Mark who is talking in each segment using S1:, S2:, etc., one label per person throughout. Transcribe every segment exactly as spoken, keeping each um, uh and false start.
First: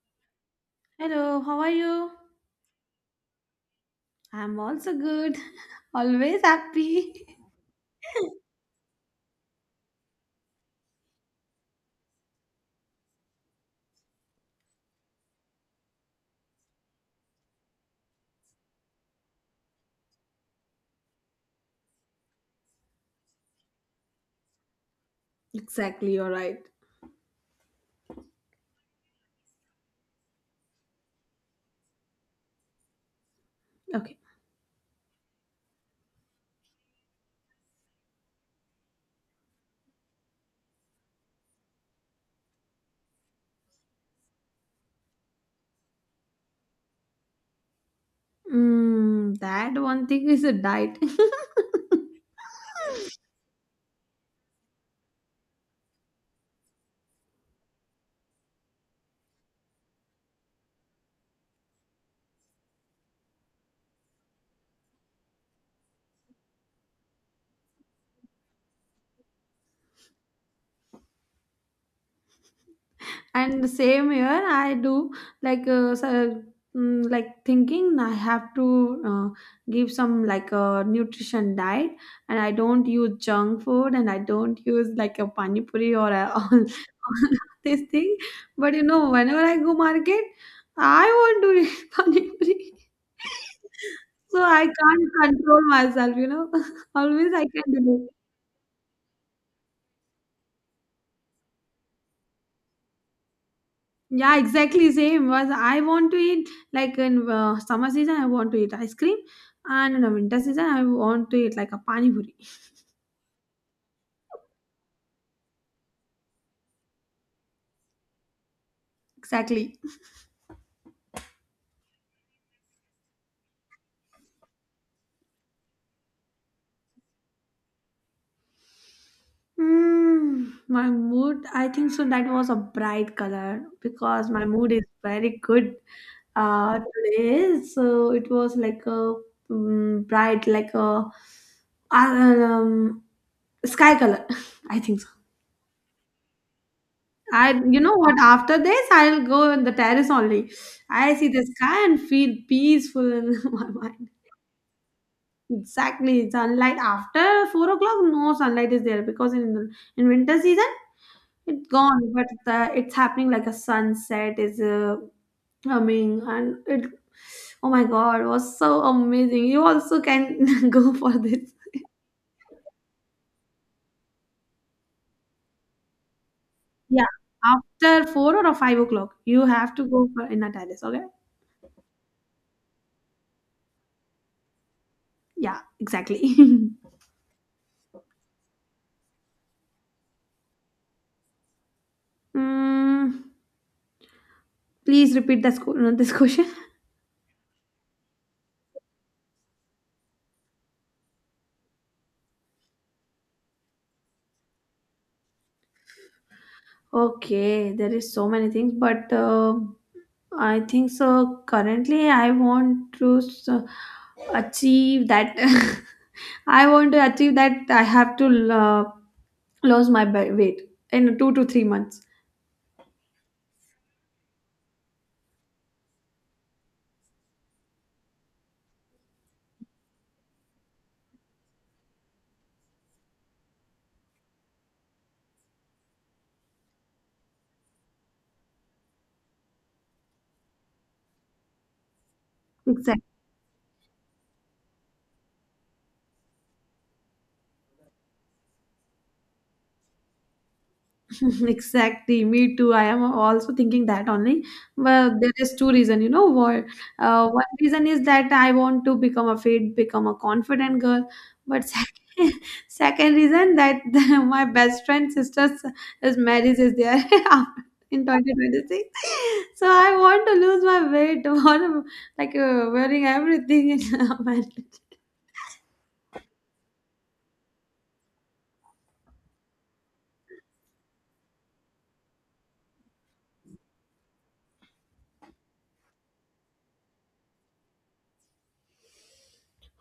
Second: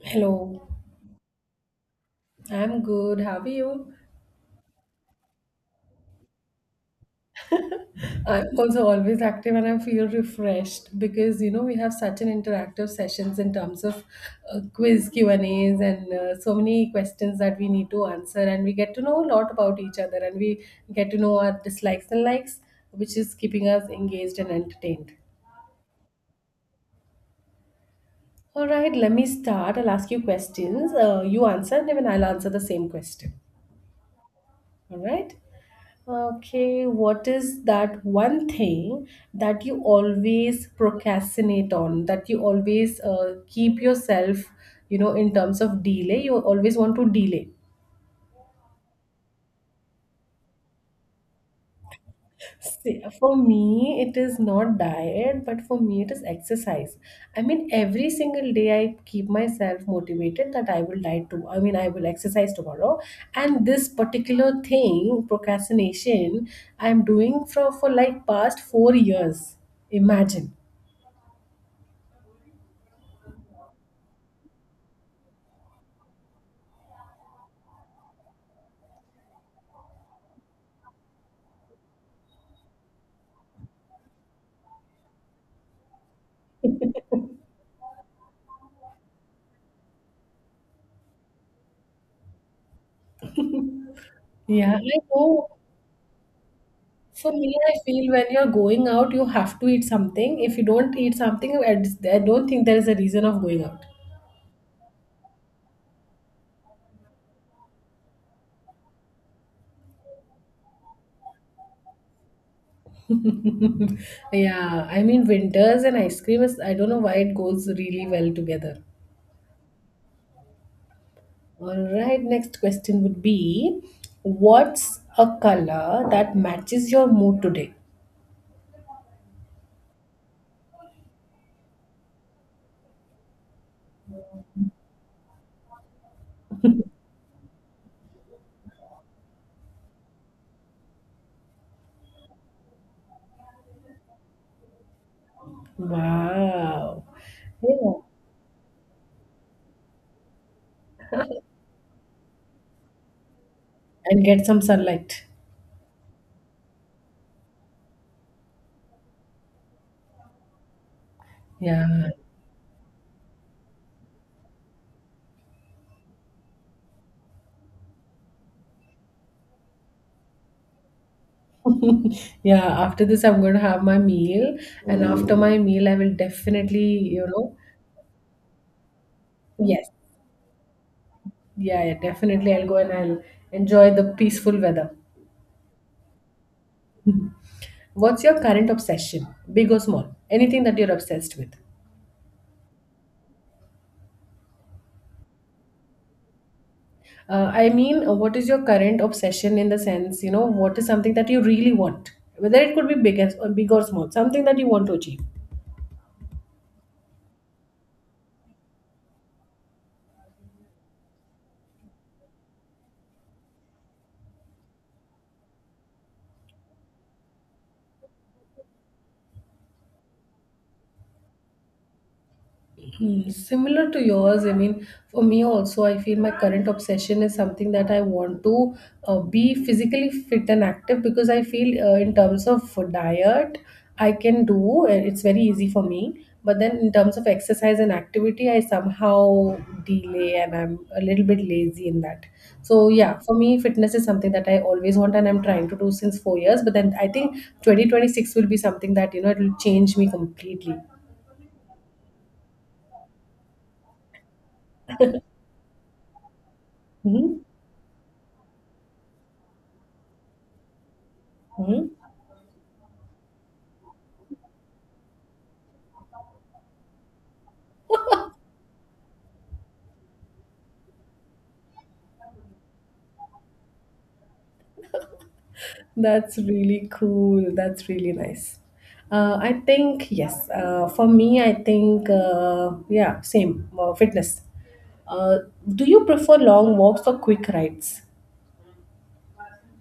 S1: Hello,
S2: Hello, how are you?
S1: I'm good. How are you?
S2: I'm also good. Always happy.
S1: I'm also always active and I feel refreshed because you know we have such an interactive sessions in terms of uh, quiz Q and A's and uh, so many questions that we need to answer and we get to know a lot about each other and we get to know our dislikes and likes, which is keeping us engaged and entertained.
S2: Exactly, you're right.
S1: All right, let me start. I'll ask you questions. Uh, you answer and then I'll answer the same question.
S2: Okay.
S1: All right. Okay, what is that one thing that you always procrastinate on, that you always uh, keep yourself, you know, in terms of delay, you always want to delay?
S2: Mm, that one thing is a diet.
S1: See, for me, it is not diet, but for me, it is exercise. I mean, every single day I keep myself motivated that I will diet to. I mean, I will exercise tomorrow. And this particular thing, procrastination, I'm doing for, for like past four years. Imagine.
S2: and the same year I do, like, uh, so, mm, like thinking I have to uh, give some like a nutrition diet. And I don't use junk food, and I don't use like a pani puri or a, all, all this thing. But you know whenever I go market, I want to eat pani puri so I
S1: Yeah, I
S2: can't
S1: know.
S2: control myself you know
S1: For
S2: always I
S1: me,
S2: can
S1: I
S2: do.
S1: feel when you're going out, you have to eat something. If you don't eat something, I I don't think there is a reason of going out.
S2: Yeah, exactly same. Was I want to eat like in uh, summer season, I want to eat ice cream, and in the winter season, I want to eat like a pani puri.
S1: Yeah, I mean winters and ice cream is I don't know why it goes really well together.
S2: Exactly.
S1: All right, next question would be, what's a color that matches your mood today?
S2: Mm, my mood. I think so. That was a bright color because my mood is very good uh, today. So it was like a mm bright, like a uh, um, sky color. I think so.
S1: Wow.
S2: I, you know
S1: Yeah.
S2: what, after this, I'll go on the terrace only. I see the sky and feel peaceful in my mind.
S1: And get some sunlight.
S2: Exactly, sunlight after four o'clock, no sunlight is there because in the, in winter season it's
S1: Yeah.
S2: gone, but the, it's happening like a sunset is uh, coming and it. Oh my God, it was so amazing. You also can go for this.
S1: Yeah, after this I'm going to have my meal and after my meal I will definitely,
S2: Yeah,
S1: you know,
S2: after four or five o'clock, you have to
S1: yes.
S2: go for in a terrace. Okay.
S1: Yeah, yeah, definitely I'll go and I'll enjoy the peaceful weather.
S2: Yeah, exactly.
S1: What's your current obsession, big or small? Anything that you're obsessed with?
S2: Mm, Please repeat this, que- this question.
S1: Uh, I mean, uh, what is your current obsession in the sense, you know, what is something that you really want? Whether it could be big, as, or big or small, something that you want to achieve.
S2: Okay, there is so many things, but uh, I think so. Currently, I want to s- achieve that. I want to achieve that. I have to uh, lose my ba- weight in two to three months.
S1: Hmm, similar to yours, I mean, for me also, I feel my current obsession is something that I want to uh, be physically fit and active because I feel uh, in terms of diet, I can do, uh, it's very easy for me. But then in terms of exercise and activity, I somehow delay and I'm a little bit lazy in that. So
S2: Exactly.
S1: yeah, for me, fitness is something that I always want and I'm trying to do since four years. But then I think twenty twenty-six will be something that, you know, it will change me completely.
S2: Exactly, me too. I am also thinking that only. But there is two reason, you know. What uh,
S1: Hmm.
S2: one reason is that I want to become a fit, become a confident girl. But
S1: Hmm.
S2: second, second reason that my best friend sister's his marriage is there in twenty twenty-six. So I want to lose my weight, want like uh, wearing everything in a marriage.
S1: That's really cool. That's really nice. Uh, I think, yes, uh, for me, I think, uh, yeah, same, uh, fitness. Uh, do you prefer long walks or quick rides?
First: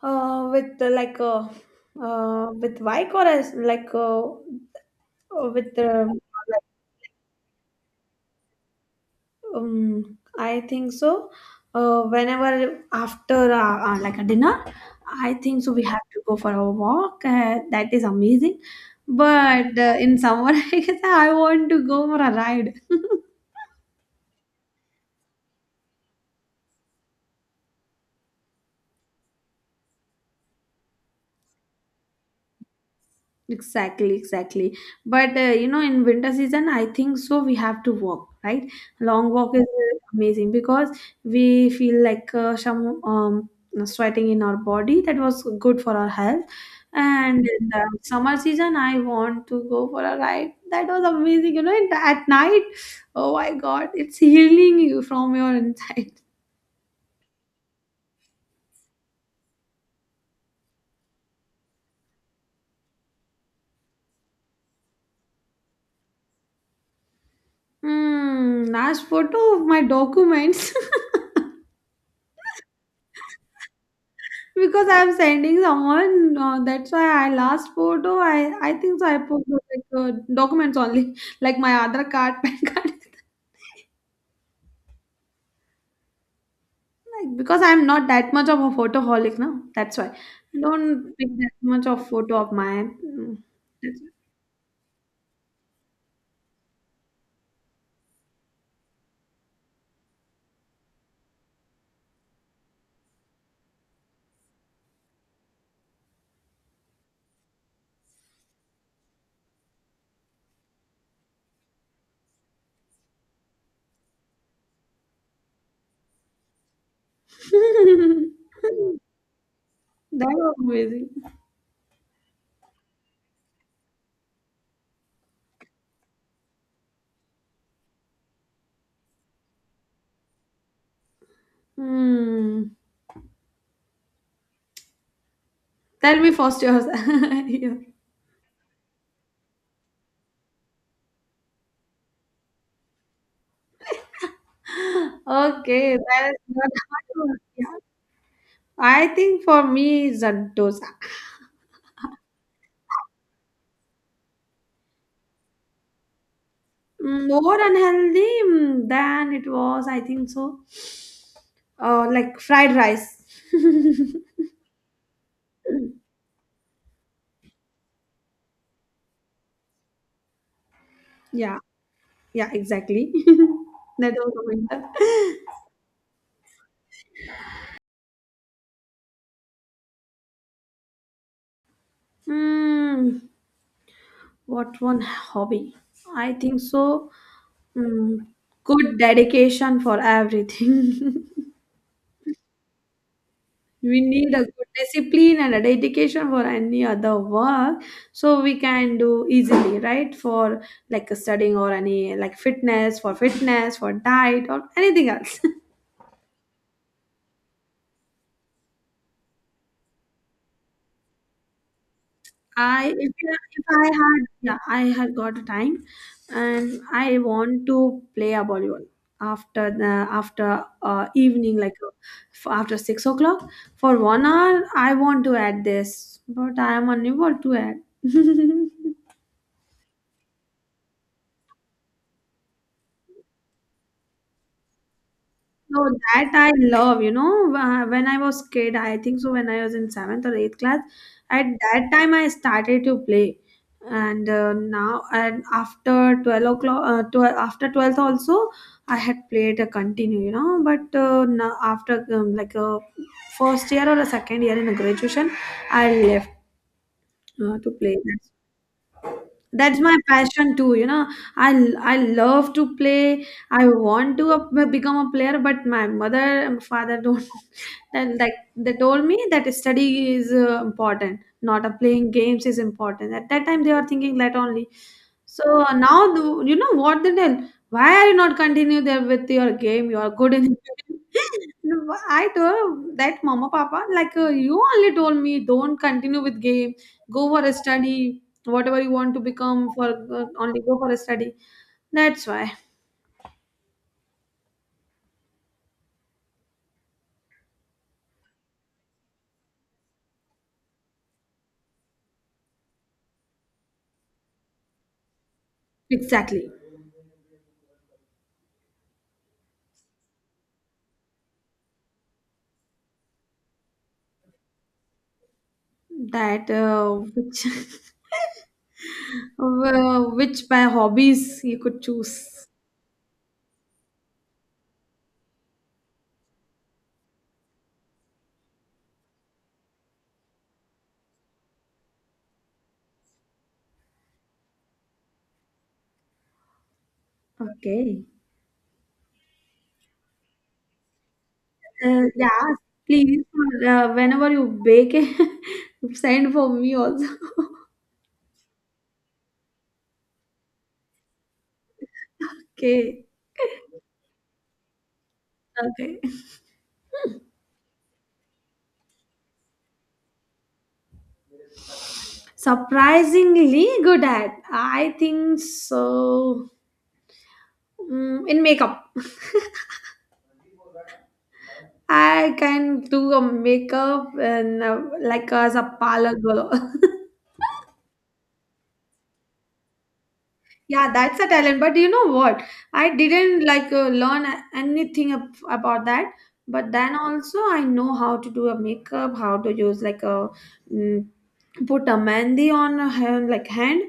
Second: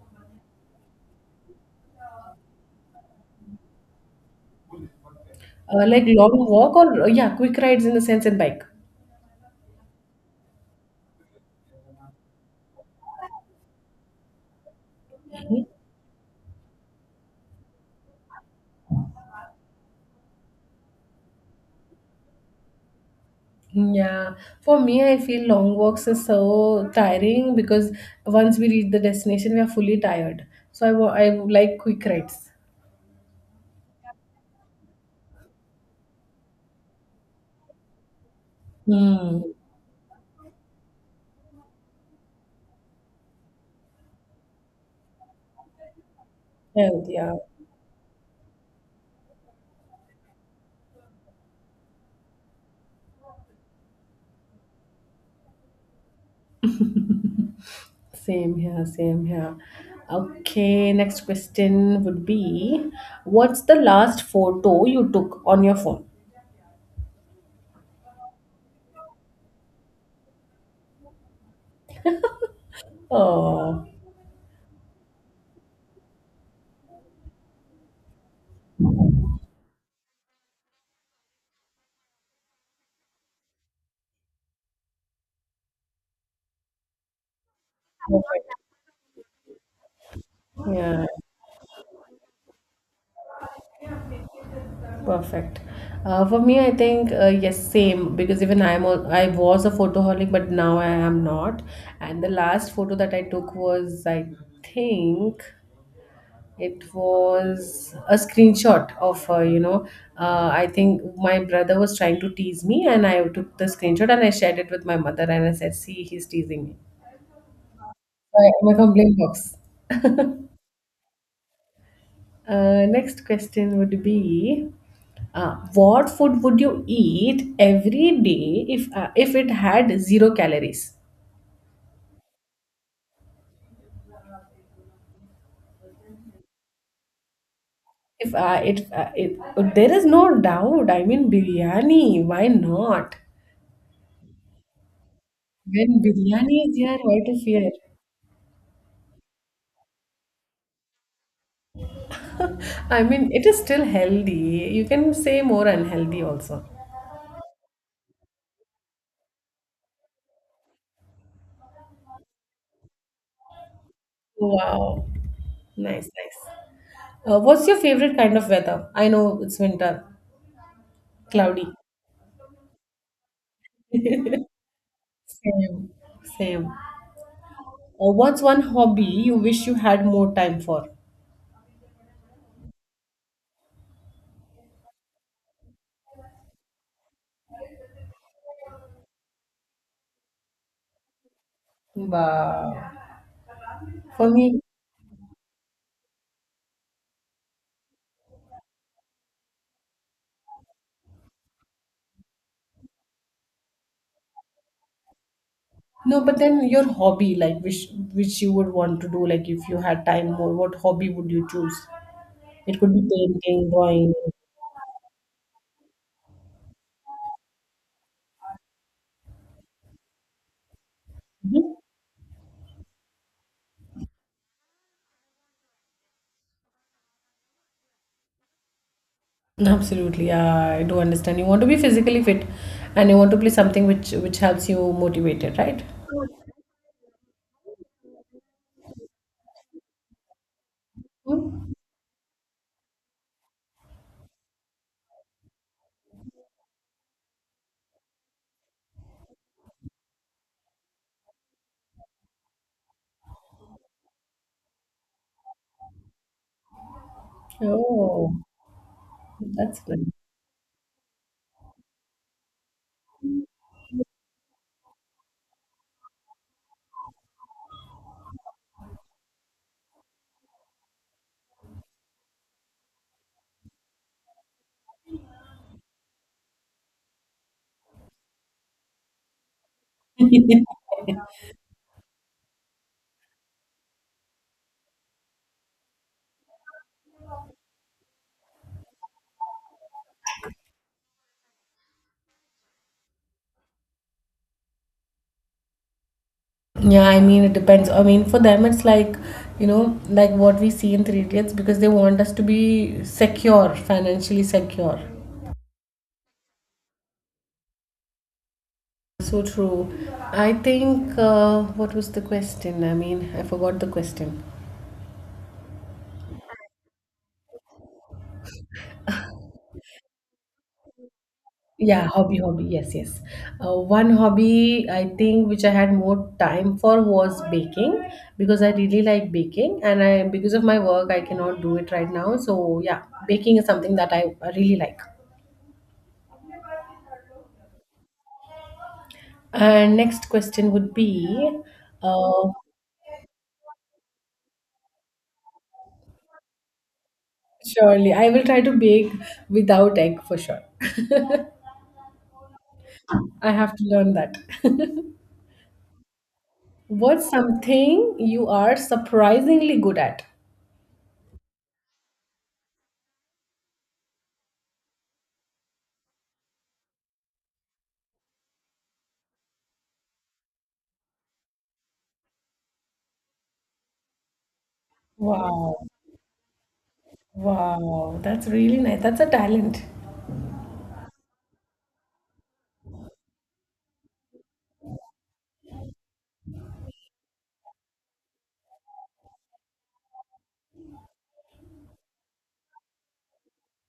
S2: Uh, with uh, like uh, uh, with bike, or as like uh, Uh, with
S1: Uh,
S2: the,
S1: like long walk or, uh, yeah, quick rides in the sense and bike?
S2: um, I think so. Uh, whenever after uh, uh, like a dinner, I think so we have to go for a walk. Uh, that is amazing. But uh, in summer, I guess I want to go for a ride.
S1: Yeah, for me, I feel long walks are so tiring because once we reach the destination, we are fully tired. So I, wa- I like quick rides.
S2: Exactly, exactly. But uh, you know, in winter season, I think so. We have to walk, right? Long
S1: Hmm.
S2: walk is uh, amazing because we feel like uh, some um sweating in our body that was good for our health.
S1: Yeah, yeah.
S2: And in the summer season, I want to go for a ride. That was amazing, you know. and At night, oh my God, it's healing you from your inside.
S1: Same here, same here. Okay, next question would be, what's the last photo you took on your phone?
S2: Hmm. Last photo of my documents.
S1: Oh,
S2: because I'm sending someone. Uh, that's why I last photo. I I think so. I put the, like uh, documents only, like my other card, P A N card. Like because I'm not that much
S1: perfect.
S2: of a photoholic now. That's why
S1: Yeah,
S2: don't take that much of photo of mine. Mm.
S1: perfect. Uh, for me, I think uh, yes, same because even I'm a, I was a photoholic, but now I am not. And the last photo that I took was, I think, it was a screenshot of, uh, you know, uh, I think my brother was trying to tease me, and I took the screenshot and I shared it with my mother, and I said, "See, he's teasing me." My, my complaint box.
S2: That was amazing.
S1: Uh, next question would be, uh, what food would you eat every day if uh, if it had zero calories?
S2: Hmm. Tell me first yours. Yeah.
S1: If uh, it, uh, it there is no doubt. I mean, biryani. Why not?
S2: Okay,
S1: When
S2: that is
S1: biryani
S2: not
S1: is here,
S2: hard.
S1: why
S2: To-
S1: to
S2: yeah.
S1: fear?
S2: I think for me it's a dosa.
S1: I mean, it is still healthy. You can say more unhealthy also.
S2: Mm, more unhealthy mm, than it was, I think so. Uh, like fried rice.
S1: Wow. Nice, nice. Uh, what's your favorite kind of weather? I know it's winter,
S2: Yeah,
S1: cloudy.
S2: yeah, exactly. That was the winter.
S1: Same, same. Uh, what's one hobby you wish you had more time for?
S2: Mm, what one hobby? I think so. Mm, Good dedication for everything.
S1: Wow.
S2: We
S1: For
S2: need a
S1: me,
S2: good discipline and a dedication for any other work, so we can do easily, right? For like studying or any like fitness, for fitness, for diet or anything else.
S1: no, but then your hobby, like which which you would want to do, like if you had time more, what hobby would you choose? It
S2: I
S1: could be
S2: if, if
S1: painting,
S2: I
S1: drawing.
S2: had, yeah, I had got a time, and I want to play a volleyball after the after uh, evening,
S1: Mm-hmm.
S2: like uh, f- after six o'clock for one hour. I want to add this, but I am unable to add.
S1: No, absolutely, yeah, I do understand. You want to be physically fit and you want to play something which which helps you motivated,
S2: So
S1: right?
S2: that I love, you know, wh- when I was kid, I think so, when I was in seventh or eighth class, at
S1: Hmm?
S2: that time I started to play, and uh, now, and after twelve o'clock, uh, twelve after twelfth also I had played a continue, you know, but uh, now after um, like a first year or a second year in a graduation, I left uh, to play.
S1: Oh,
S2: That's
S1: that's
S2: my
S1: good.
S2: passion too you know i l- I love to play. I want to uh, become a player, but my mother and father don't, and like they told me that study is uh, important, not a playing games is important. At that time they were thinking that only. So now the, you know what they tell, why are you not continue there with your game, you are good in it. No, I told that mama papa, like uh, you only told me don't continue with game, go for a study, whatever you want to become for uh, only go for a study. That's why
S1: Yeah, I mean it depends. I mean for them it's like, you know, like what we see in Three Idiots because they want us to be secure, financially secure.
S2: exactly
S1: So true. I think uh, what was the question? I mean, I forgot the question.
S2: that uh, which uh, which by hobbies you could
S1: Yeah, hobby,
S2: choose.
S1: hobby. Yes, yes. Uh, one hobby I think which I had more time for was baking because I really like baking and I because of my work I cannot do it right now. So yeah, baking is something that I really like.
S2: Okay.
S1: And next question would be,
S2: Uh, yeah,
S1: uh,
S2: please, uh, whenever you bake send for me also.
S1: surely I will try to bake without egg for sure.
S2: Okay.
S1: I have to learn that.
S2: Okay.
S1: What's something you are surprisingly good at?
S2: Surprisingly good at, I think so. Mm, in makeup I can do a makeup, and uh, like as a
S1: Wow.
S2: parlor girl.
S1: Wow, that's really nice. That's a talent.
S2: Yeah, that's a talent. But you know what? I didn't like uh, learn a- anything ab- about that. But then also, I know how to do a makeup, how to use like a mm, put a mehndi on a hand, like hand.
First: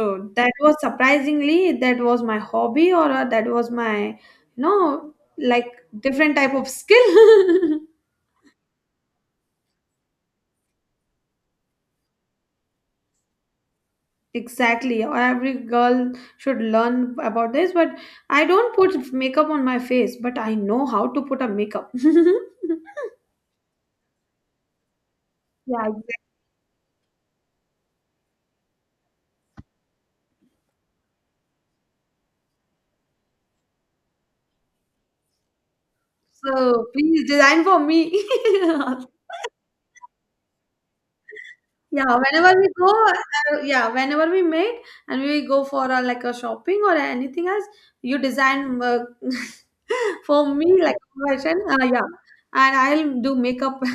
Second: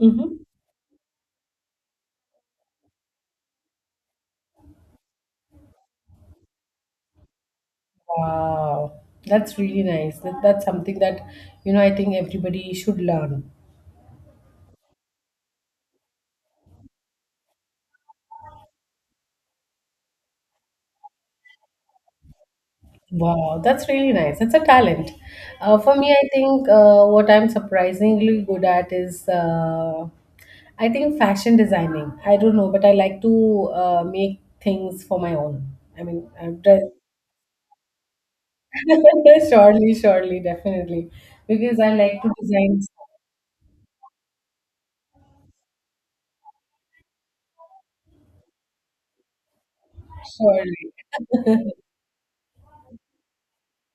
S1: Mhm.
S2: that was surprisingly that was my hobby or uh, that was my, you know like, different type of skill.
S1: Wow, that's really nice. That, that's something that, you know, I think everybody should learn.
S2: Exactly, or every girl should learn about this. But I don't put makeup on my face, but I know how to put a makeup.
S1: Wow, that's really nice. That's a talent. Uh,
S2: Yeah,
S1: for me,
S2: exactly.
S1: I think uh, what I'm surprisingly good at is, uh, I think fashion designing. I don't know, but I like to uh, make things for my own. I mean, I'm dress
S2: So please design for me.
S1: surely, surely, definitely, because I
S2: Yeah,
S1: like to
S2: whenever we
S1: design.
S2: go, uh, yeah, whenever we meet and we go for a, like a shopping or anything else, you design uh, for
S1: Surely,
S2: me like a fashion. Uh, yeah, and I'll do makeup.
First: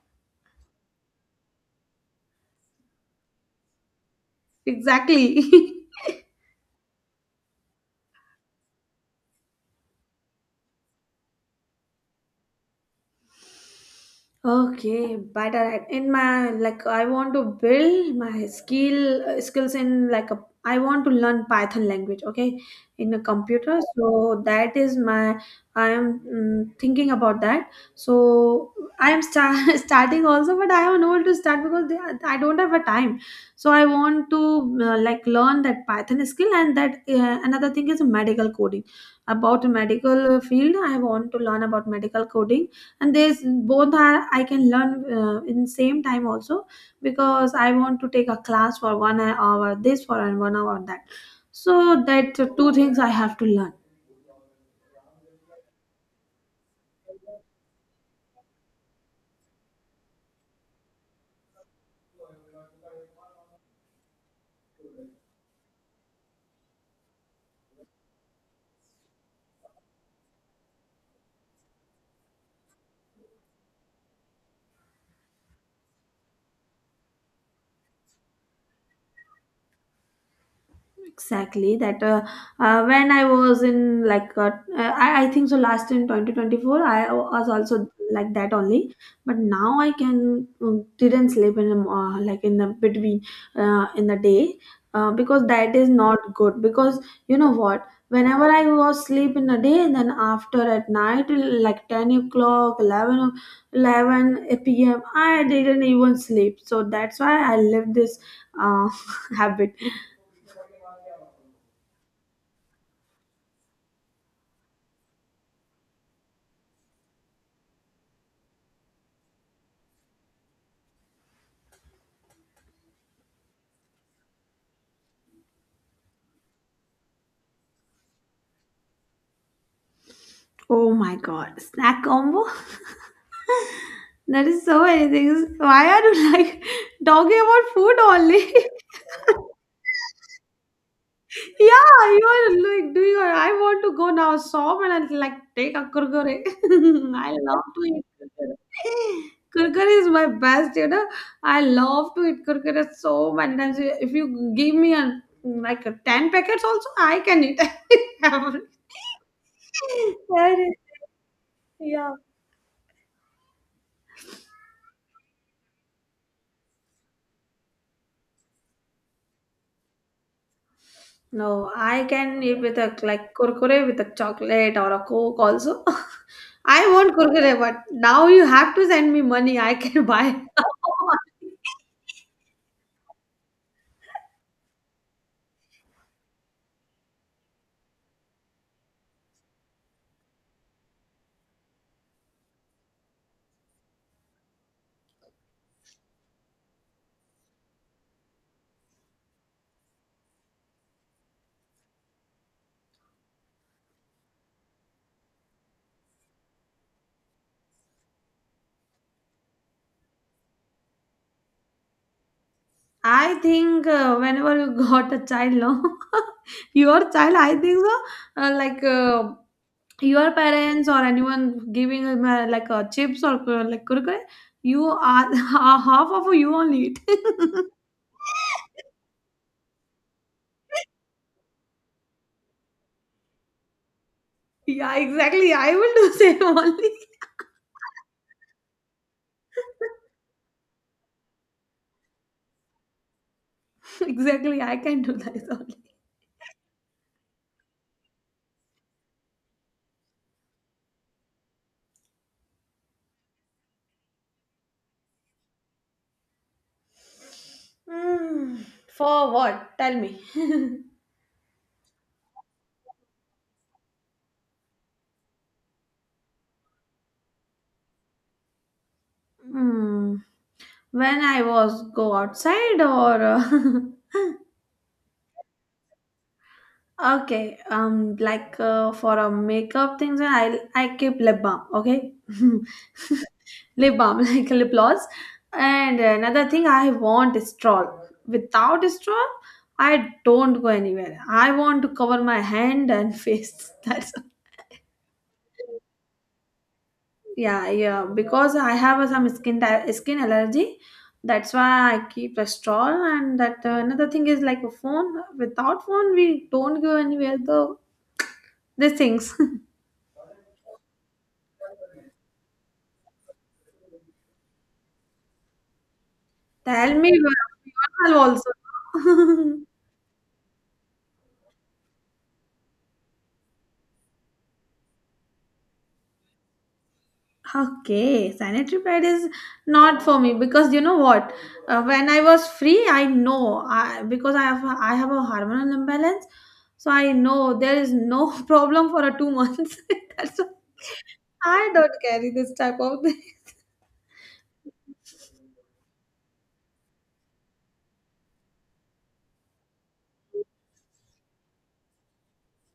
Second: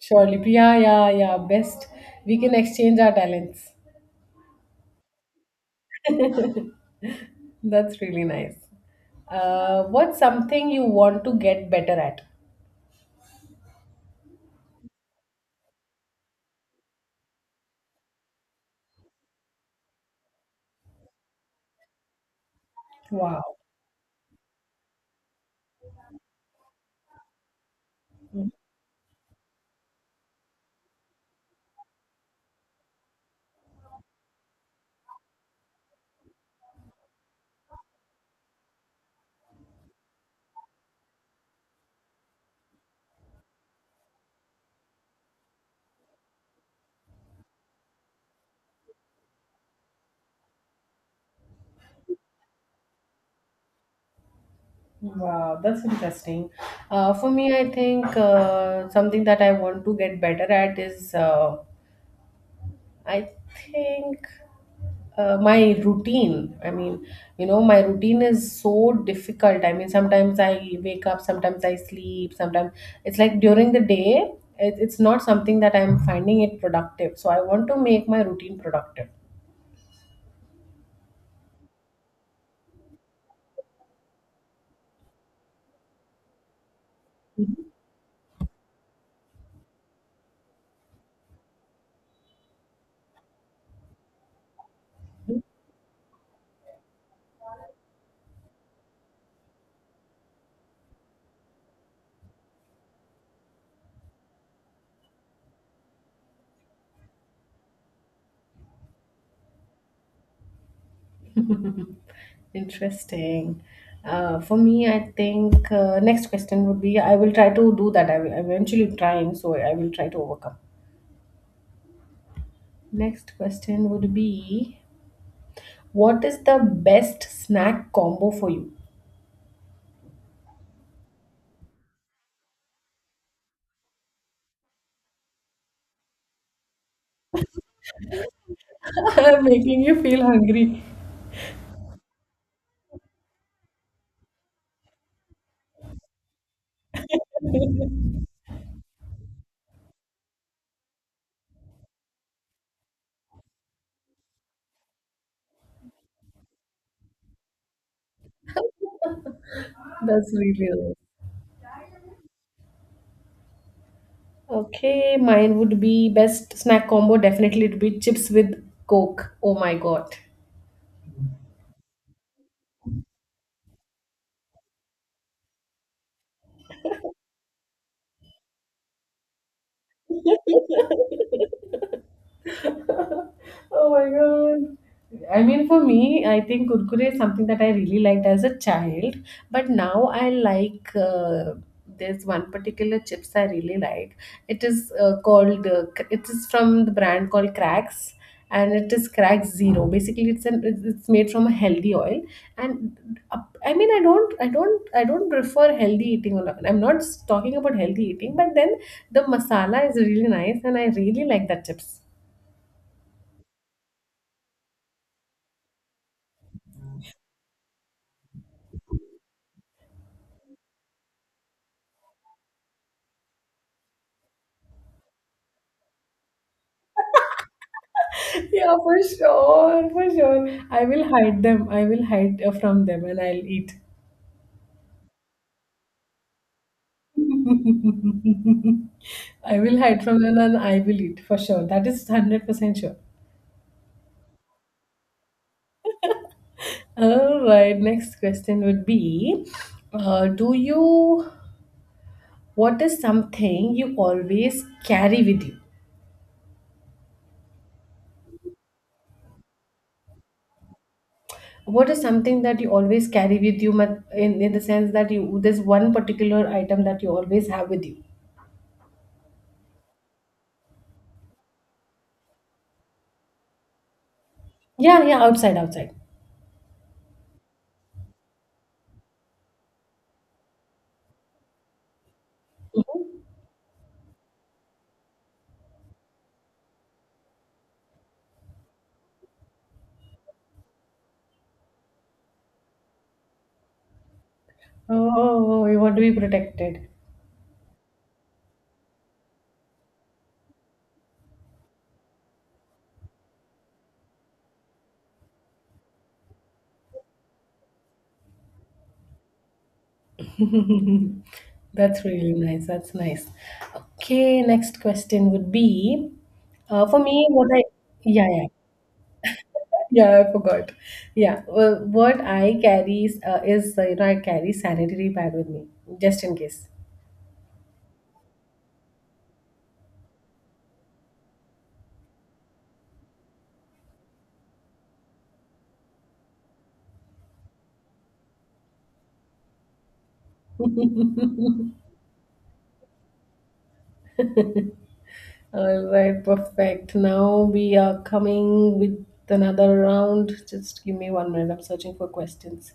S1: surely, yeah, yeah, yeah. Best we can exchange our talents.
S2: Exactly.
S1: That's really nice. Uh, what's something you want to get better at?
S2: Okay, but I- in my like, I want to build my skill uh, skills in, like, a. I want to learn Python language. Okay, in a
S1: Wow.
S2: computer. So that is my. I am mm, thinking about that. So I am start, starting also, but I haven't able to start because they, are- I don't have a time. So I want to uh, like learn that Python skill, and that uh, another thing is medical coding. About medical field, I want to learn about medical coding, and there's both are I can learn uh, in same time also, because I want to take a class for one hour this for and one hour that, so that two things I have to learn.
S1: Wow, that's interesting. Uh, for me, I think uh, something that I want to get better at is uh, I think uh, my routine. I mean, you know, my routine is so difficult. I mean, sometimes I wake up, sometimes I sleep, sometimes it's like during the day, it, it's not something that I'm finding it productive. So I want to make my routine productive.
S2: Exactly that uh, uh, when I was in, like, uh, I, I think so last in twenty twenty-four I was also like that only. But now I can, um, didn't sleep in the mo- uh, like in the between, uh, in the day, uh, because that is not good. Because you know what, whenever I was sleep in the day and then after at night like ten o'clock, eleven o- eleven p m I didn't even sleep, so that's why I left this uh, habit.
S1: Interesting. Uh, for me, I think uh, next question would be I will try to do that. I will eventually trying, so I will try to overcome. Next question would be, what is the best snack combo for you?
S2: Oh my God, snack combo? That is so many things. Why are you like talking about food only?
S1: I'm making you feel hungry.
S2: Yeah, you are like doing. Or I want to go now shop and I'll, like, take a kurkure. I love to eat kurkure. Kurkure is my best, you know. I love to eat kurkure so many times. If you give me a like a ten packets also, I can eat. Every-
S1: That's really
S2: Everything.
S1: nice.
S2: Yeah.
S1: Okay, mine would be best snack combo. Definitely, it would be chips with Coke. Oh my God.
S2: No, I can eat with a like kurkure with a chocolate or a coke also. I want kurkure, but now you have to send me money. I can buy.
S1: Oh my God. I mean, for me, I think kurkure is something that I really liked as a child, but now I like. Uh, there's one particular chips I really like. It is uh, called. Uh, cr- it is from the brand called Cracks, and it is Cracks Zero. Basically, it's an it's it's made from a healthy oil, and uh, I mean, I don't, I don't, I don't prefer healthy eating. Or not. I'm not talking about healthy eating, but then the masala is really nice, and I really like that chips.
S2: I think uh, whenever you got a child, no, your child, I think so. Uh, like uh, your parents or anyone giving him uh, like uh, chips or uh, like kurkure, you are half of you only eat.
S1: Yeah, for sure, for sure. I will hide them. I will hide uh, from them and I'll eat.
S2: Yeah, exactly. I will do same only.
S1: I will hide from them and I will eat for sure. That is one hundred percent sure.
S2: Exactly, I can do that
S1: All right, next question would be uh, Do you, what is something you always carry with you?
S2: only. Hmm. For what? Tell me.
S1: What is something that you always carry with you mat- in, in the sense that you, there's one particular item that you always have with you?
S2: Hmm. When I was go outside or uh,
S1: Yeah, yeah, outside, outside.
S2: okay, um, like uh, for a makeup things, and I I keep lip balm. Okay, lip balm like lip gloss, and another thing I want is straw. Without straw, I don't go anywhere. I want to cover my hand and face. That's
S1: Oh, you want to be protected.
S2: yeah, yeah. Because I have uh, some skin di- skin allergy, that's why I keep a straw. And that uh, another thing is like a phone. Without phone, we don't go anywhere. Though these things.
S1: That's really nice. That's nice. Okay, next question would be, uh,
S2: Tell
S1: for
S2: me
S1: me, what
S2: about
S1: I yeah
S2: yourself
S1: yeah
S2: also.
S1: yeah I forgot. Yeah, well, what I carry is, uh, is uh, you know I carry sanitary pad with me just in case.
S2: Okay, sanitary pad is not for me because you know what? Uh, when I was free, I know I, because I have I have a hormonal imbalance, so I know there is no problem for a two months. That's why I don't carry this type of thing.
S1: All right, perfect. Now we are coming with another round. Just give me one minute. I'm searching for questions.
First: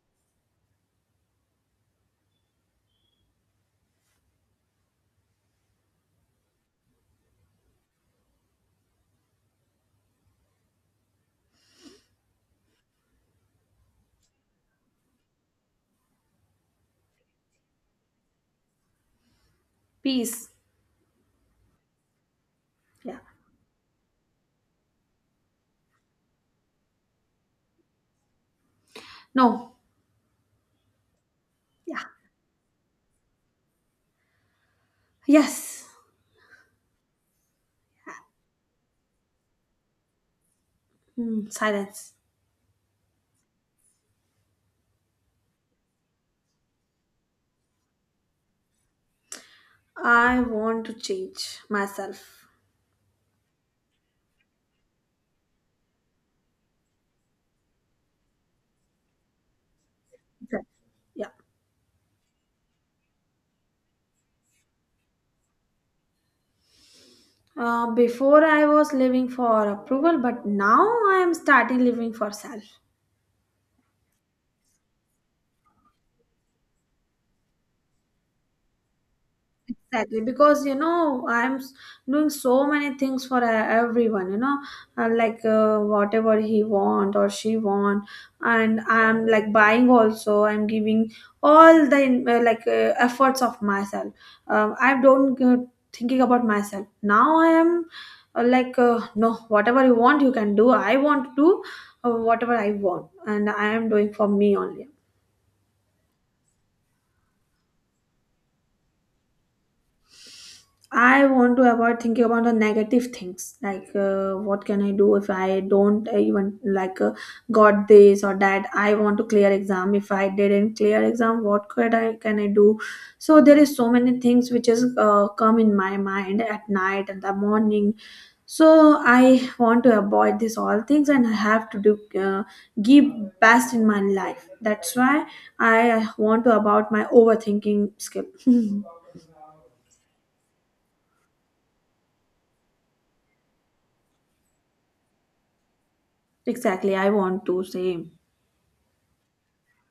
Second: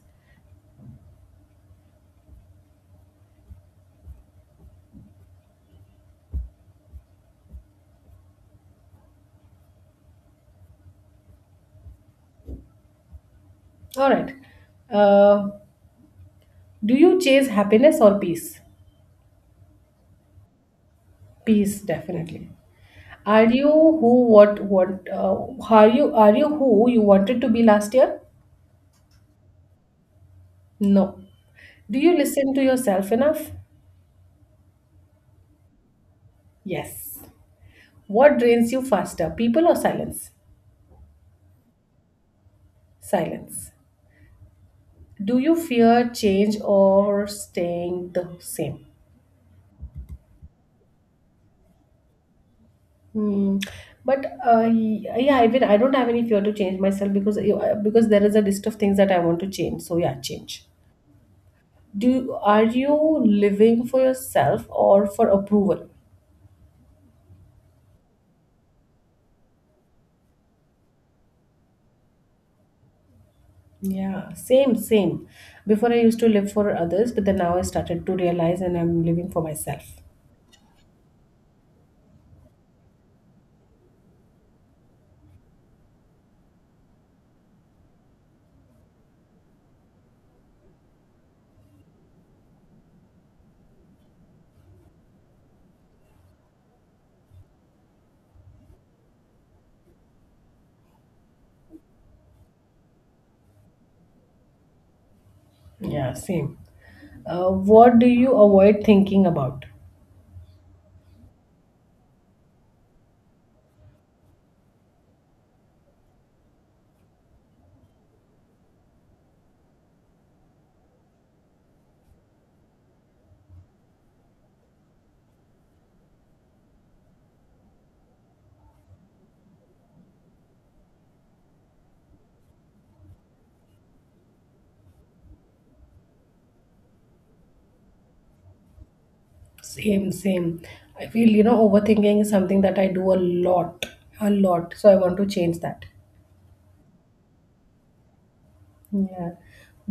S1: All right. Uh, do you chase happiness or peace?
S2: Peace.
S1: Peace, definitely.
S2: Yeah.
S1: Are you who what what uh, are you are you who you wanted to be last year?
S2: No.
S1: No.
S2: Yeah.
S1: Do you listen to yourself enough?
S2: Yes.
S1: Yes. What drains you faster, people or silence?
S2: Mm, silence.
S1: Silence. Do you fear change or staying the same?
S2: I want to change myself.
S1: Hmm. But uh, yeah, I mean, I don't have any fear to change myself because because there is a list of things that I want to change. So yeah,
S2: Yeah.
S1: change.
S2: Yeah.
S1: Do are you living for yourself or for approval?
S2: Uh, before I was living for approval, but now I am starting living for self.
S1: Yeah, same, same. Before I used to live for others, but then now I started to realize and I'm living for myself.
S2: Exactly, because you know, I'm s- doing so many things for uh, everyone, you know, uh, like uh, whatever he want or she want, and I'm like buying also. I'm giving all the in- uh, like uh, efforts of myself. Um, I don't uh, thinking about myself now. I am uh, like uh, no, whatever you want, you can do. I want to do uh, whatever I want, and I am doing for me only.
S1: Yeah, same. Uh, what do you avoid thinking about?
S2: I want to avoid thinking about the negative things like uh, what can I do if I don't uh, even like uh, got this or that. I want to clear exam. If I didn't clear exam, what could I can I do? So there is so many things which is uh, come in my mind at night and the morning. So I want to avoid this all things and I have to do uh, give best in my life. That's why I want to about my overthinking skill.
S1: Same, same. I feel, you know, overthinking is something that I do a lot, a lot. So I want to change that.
S2: Exactly, I want to say.
S1: Yeah.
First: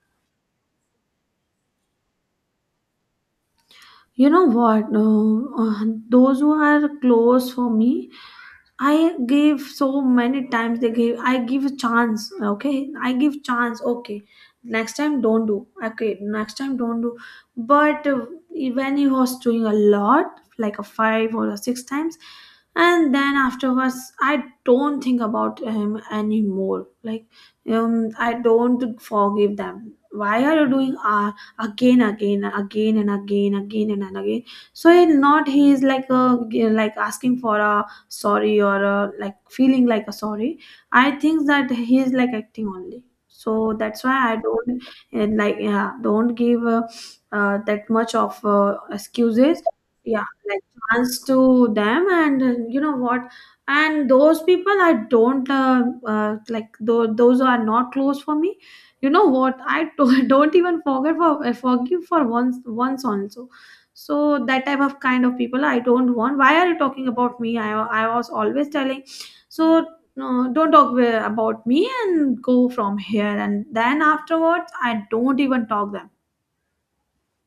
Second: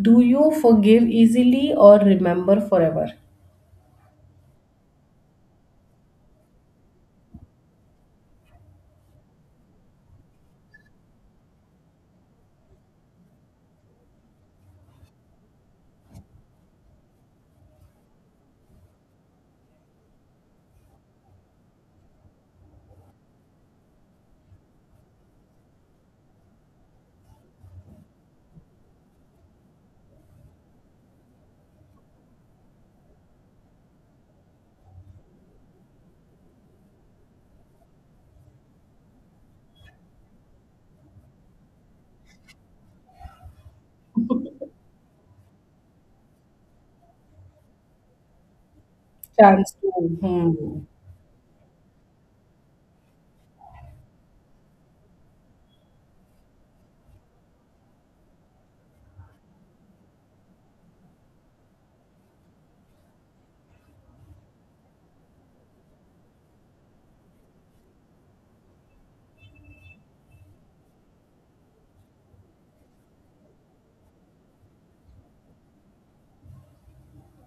S1: Do you forgive easily or remember forever?
S2: You know what? Uh, uh, those who are close for me, I gave so many times they gave I give a chance, okay, I give chance, okay, next time don't do, okay, next time don't do, but uh, when he was doing a lot like a five or a six times, and then afterwards I don't think about him anymore. Like um I don't forgive them. Why are you doing uh, again again again and again again and again? So in not he is like uh, like asking for a sorry or uh, like feeling like a sorry. I think that he is like acting only. So that's why I don't uh, like yeah, don't give uh, uh, that much of uh, excuses,
S1: Chance to.
S2: yeah, like
S1: Hmm.
S2: chance to them. And uh, you know what, and those people I don't uh, uh, like tho- those are not close for me. You know what, i to- don't even forget, for uh, forgive for once, once also. So that type of kind of people I don't want. Why are you talking about me? i, I was always telling. So no, don't talk wi- about me and go from here and then afterwards I don't even talk them.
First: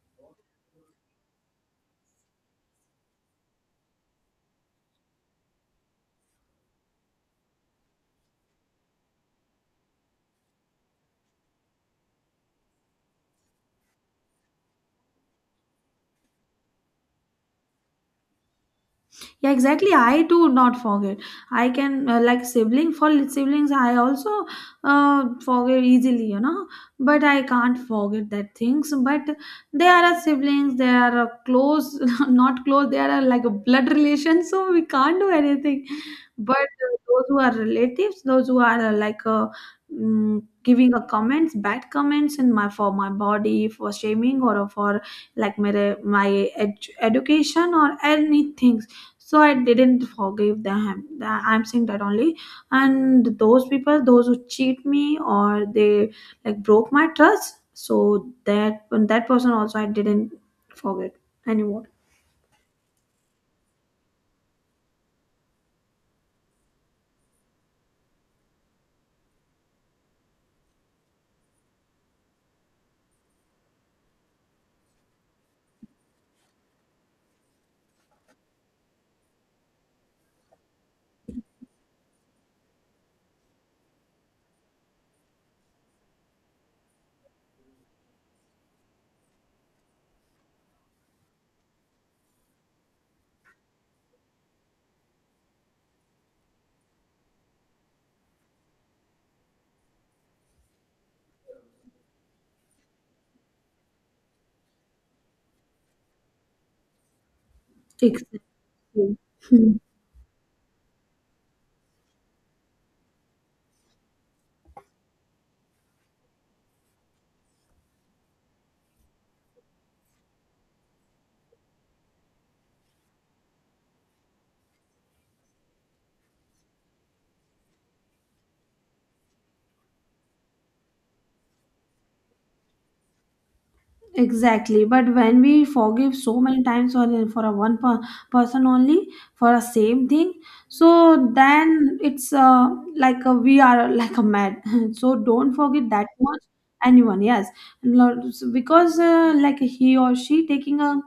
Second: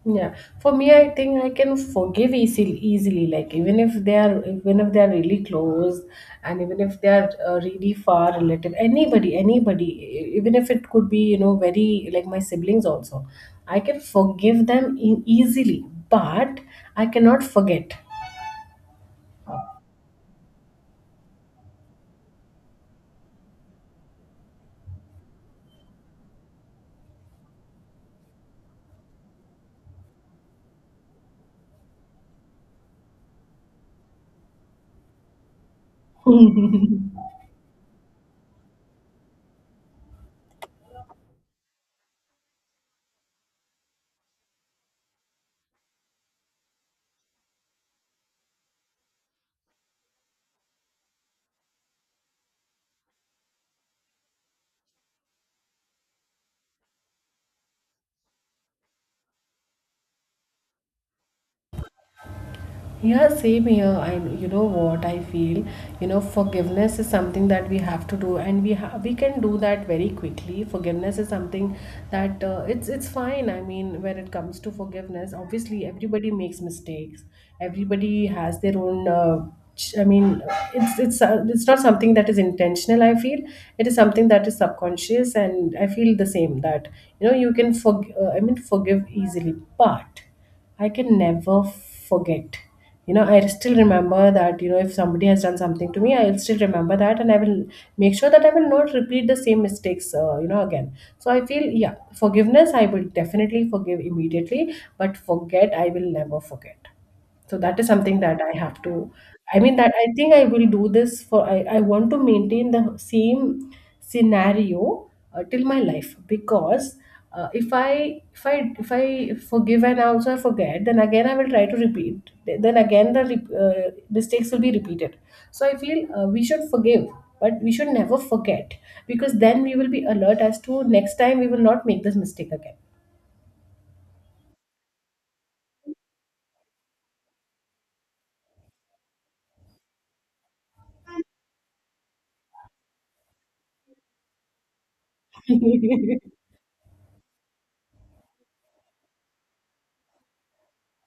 S1: Yeah, for me, I think I can forgive easily, easily. Like even if they are, even if they are really close, and even if they are uh, really far relative, anybody, anybody, e- even if it could be, you know, very like my siblings also, I can forgive them e- easily. But I cannot forget.
S2: Yeah, exactly. I do not forget. I can uh, like sibling for siblings. I also uh, forget easily, you know. But I can't forget that things. But they are a siblings. They are a close, not close. They are a, like a blood relation. So we can't do anything. But uh, those who are relatives, those who are uh, like uh, mm, giving a comments, bad comments in my for my body, for shaming or for like my my ed- education or anything. So I didn't forgive them. Tha- I'm saying that only. And those people, those who cheat me or they like broke my trust, so that that person also I didn't forget anymore.
S1: Yeah, same here. And you know what I feel? You know, forgiveness is something that we have to do, and we ha- we can do that very quickly. Forgiveness is something that uh, it's it's fine. I mean, when it comes to forgiveness, obviously everybody makes mistakes. Everybody has their own. Uh, ch- I mean, it's it's uh, it's not something that is intentional. I feel it is something that is subconscious, and I feel the same that you know you can forg- uh, I mean forgive easily, but I can never forget. You know, I still remember that, you know, if somebody has done something to me, I'll still remember that and I will make sure that I will not repeat the same mistakes, uh, you know, again. So I feel, yeah, forgiveness, I will definitely forgive immediately, but forget, I will never forget, so that is something
S2: Exactly.
S1: that I have to I mean that I think I will do this for i, I want to maintain the same scenario uh, till my life because uh, if i if i if I forgive and also I forget, then again I will try to repeat, then again the rep- uh, mistakes will be repeated. So I feel uh, we should forgive, but we should never forget, because then we will be alert as to next time we will not make this mistake again.
S2: Exactly, but when we forgive so many times for for a one per, person only, for a same thing, so then it's uh, like a, we are like a mad. So don't forget that much anyone. Yes, Lo- because uh, like he or she taking a,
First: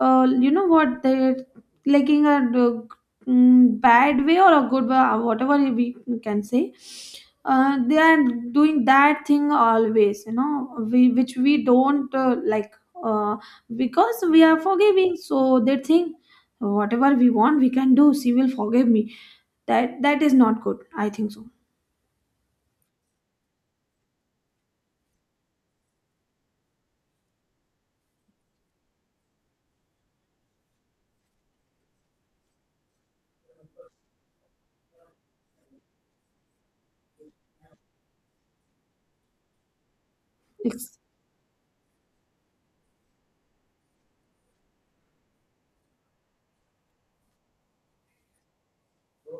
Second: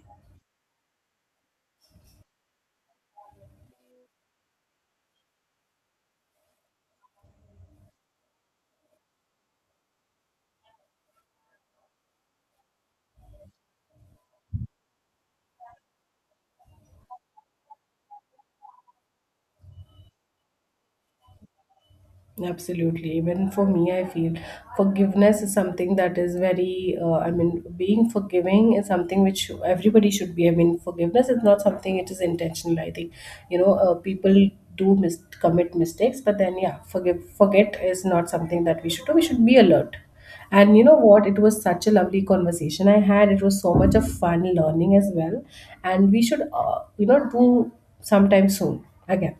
S2: uh, you know what they taking a uh, mm, bad way or a good way, uh, whatever we can say, uh, they are doing that thing always, you know, we which we don't uh, like uh, because we are forgiving, so they think whatever we want we can do, she will forgive me. That that is not good, I think. So
S1: Absolutely. Even for me, I feel forgiveness is something that is very, uh, I mean, being forgiving is something which everybody should be. I mean, forgiveness is not something it is intentional. I think, you know, uh, people do mis- commit mistakes, but then, yeah, forgive, forget is not something that we should do. We should be alert. And you know
S2: it's
S1: what? It was such a lovely conversation I had. It was so much of fun learning as well. And we should, uh, you know, do sometime soon again.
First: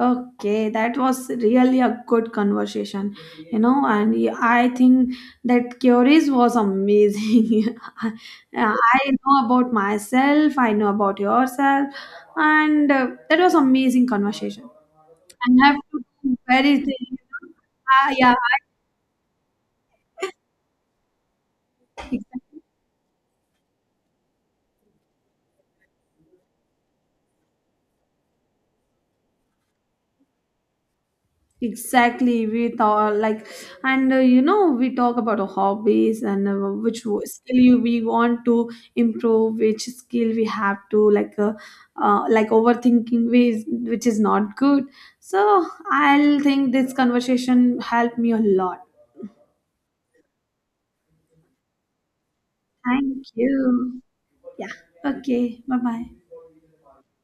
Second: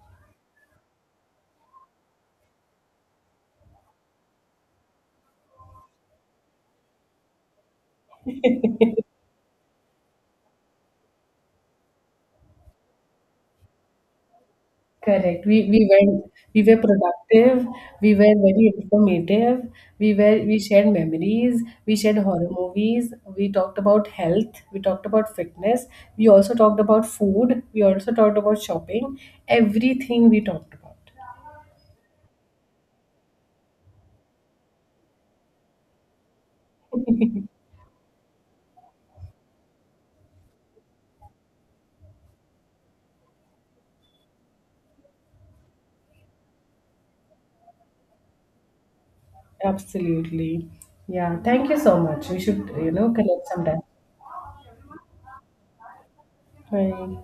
S2: okay. That was really a good conversation, you know. and y- I think that curies was amazing. Yeah, I know about myself, I know about yourself, and uh, that was amazing conversation.
S1: Correct. We
S2: And have
S1: we
S2: to
S1: went.
S2: do
S1: We
S2: very
S1: were
S2: thing. You know.
S1: productive.
S2: Ah,
S1: We
S2: yeah,
S1: were
S2: I-
S1: very informative. We were we shared memories. We shared horror
S2: exactly.
S1: movies. We talked about health. We talked about fitness. We also talked about food. We also talked about shopping. Everything we talked about.
S2: Exactly, we thought like, and uh, you know, we talk about our hobbies and uh, which wo- skill you we want to improve, which skill we have to like, uh, uh, like overthinking, ways which is not good. So I'll think this conversation helped me a lot.
S1: Absolutely. Yeah. Thank you so much. We should you know
S2: Thank
S1: connect sometime.
S2: you. Yeah. Okay. Bye bye.
S1: Bye.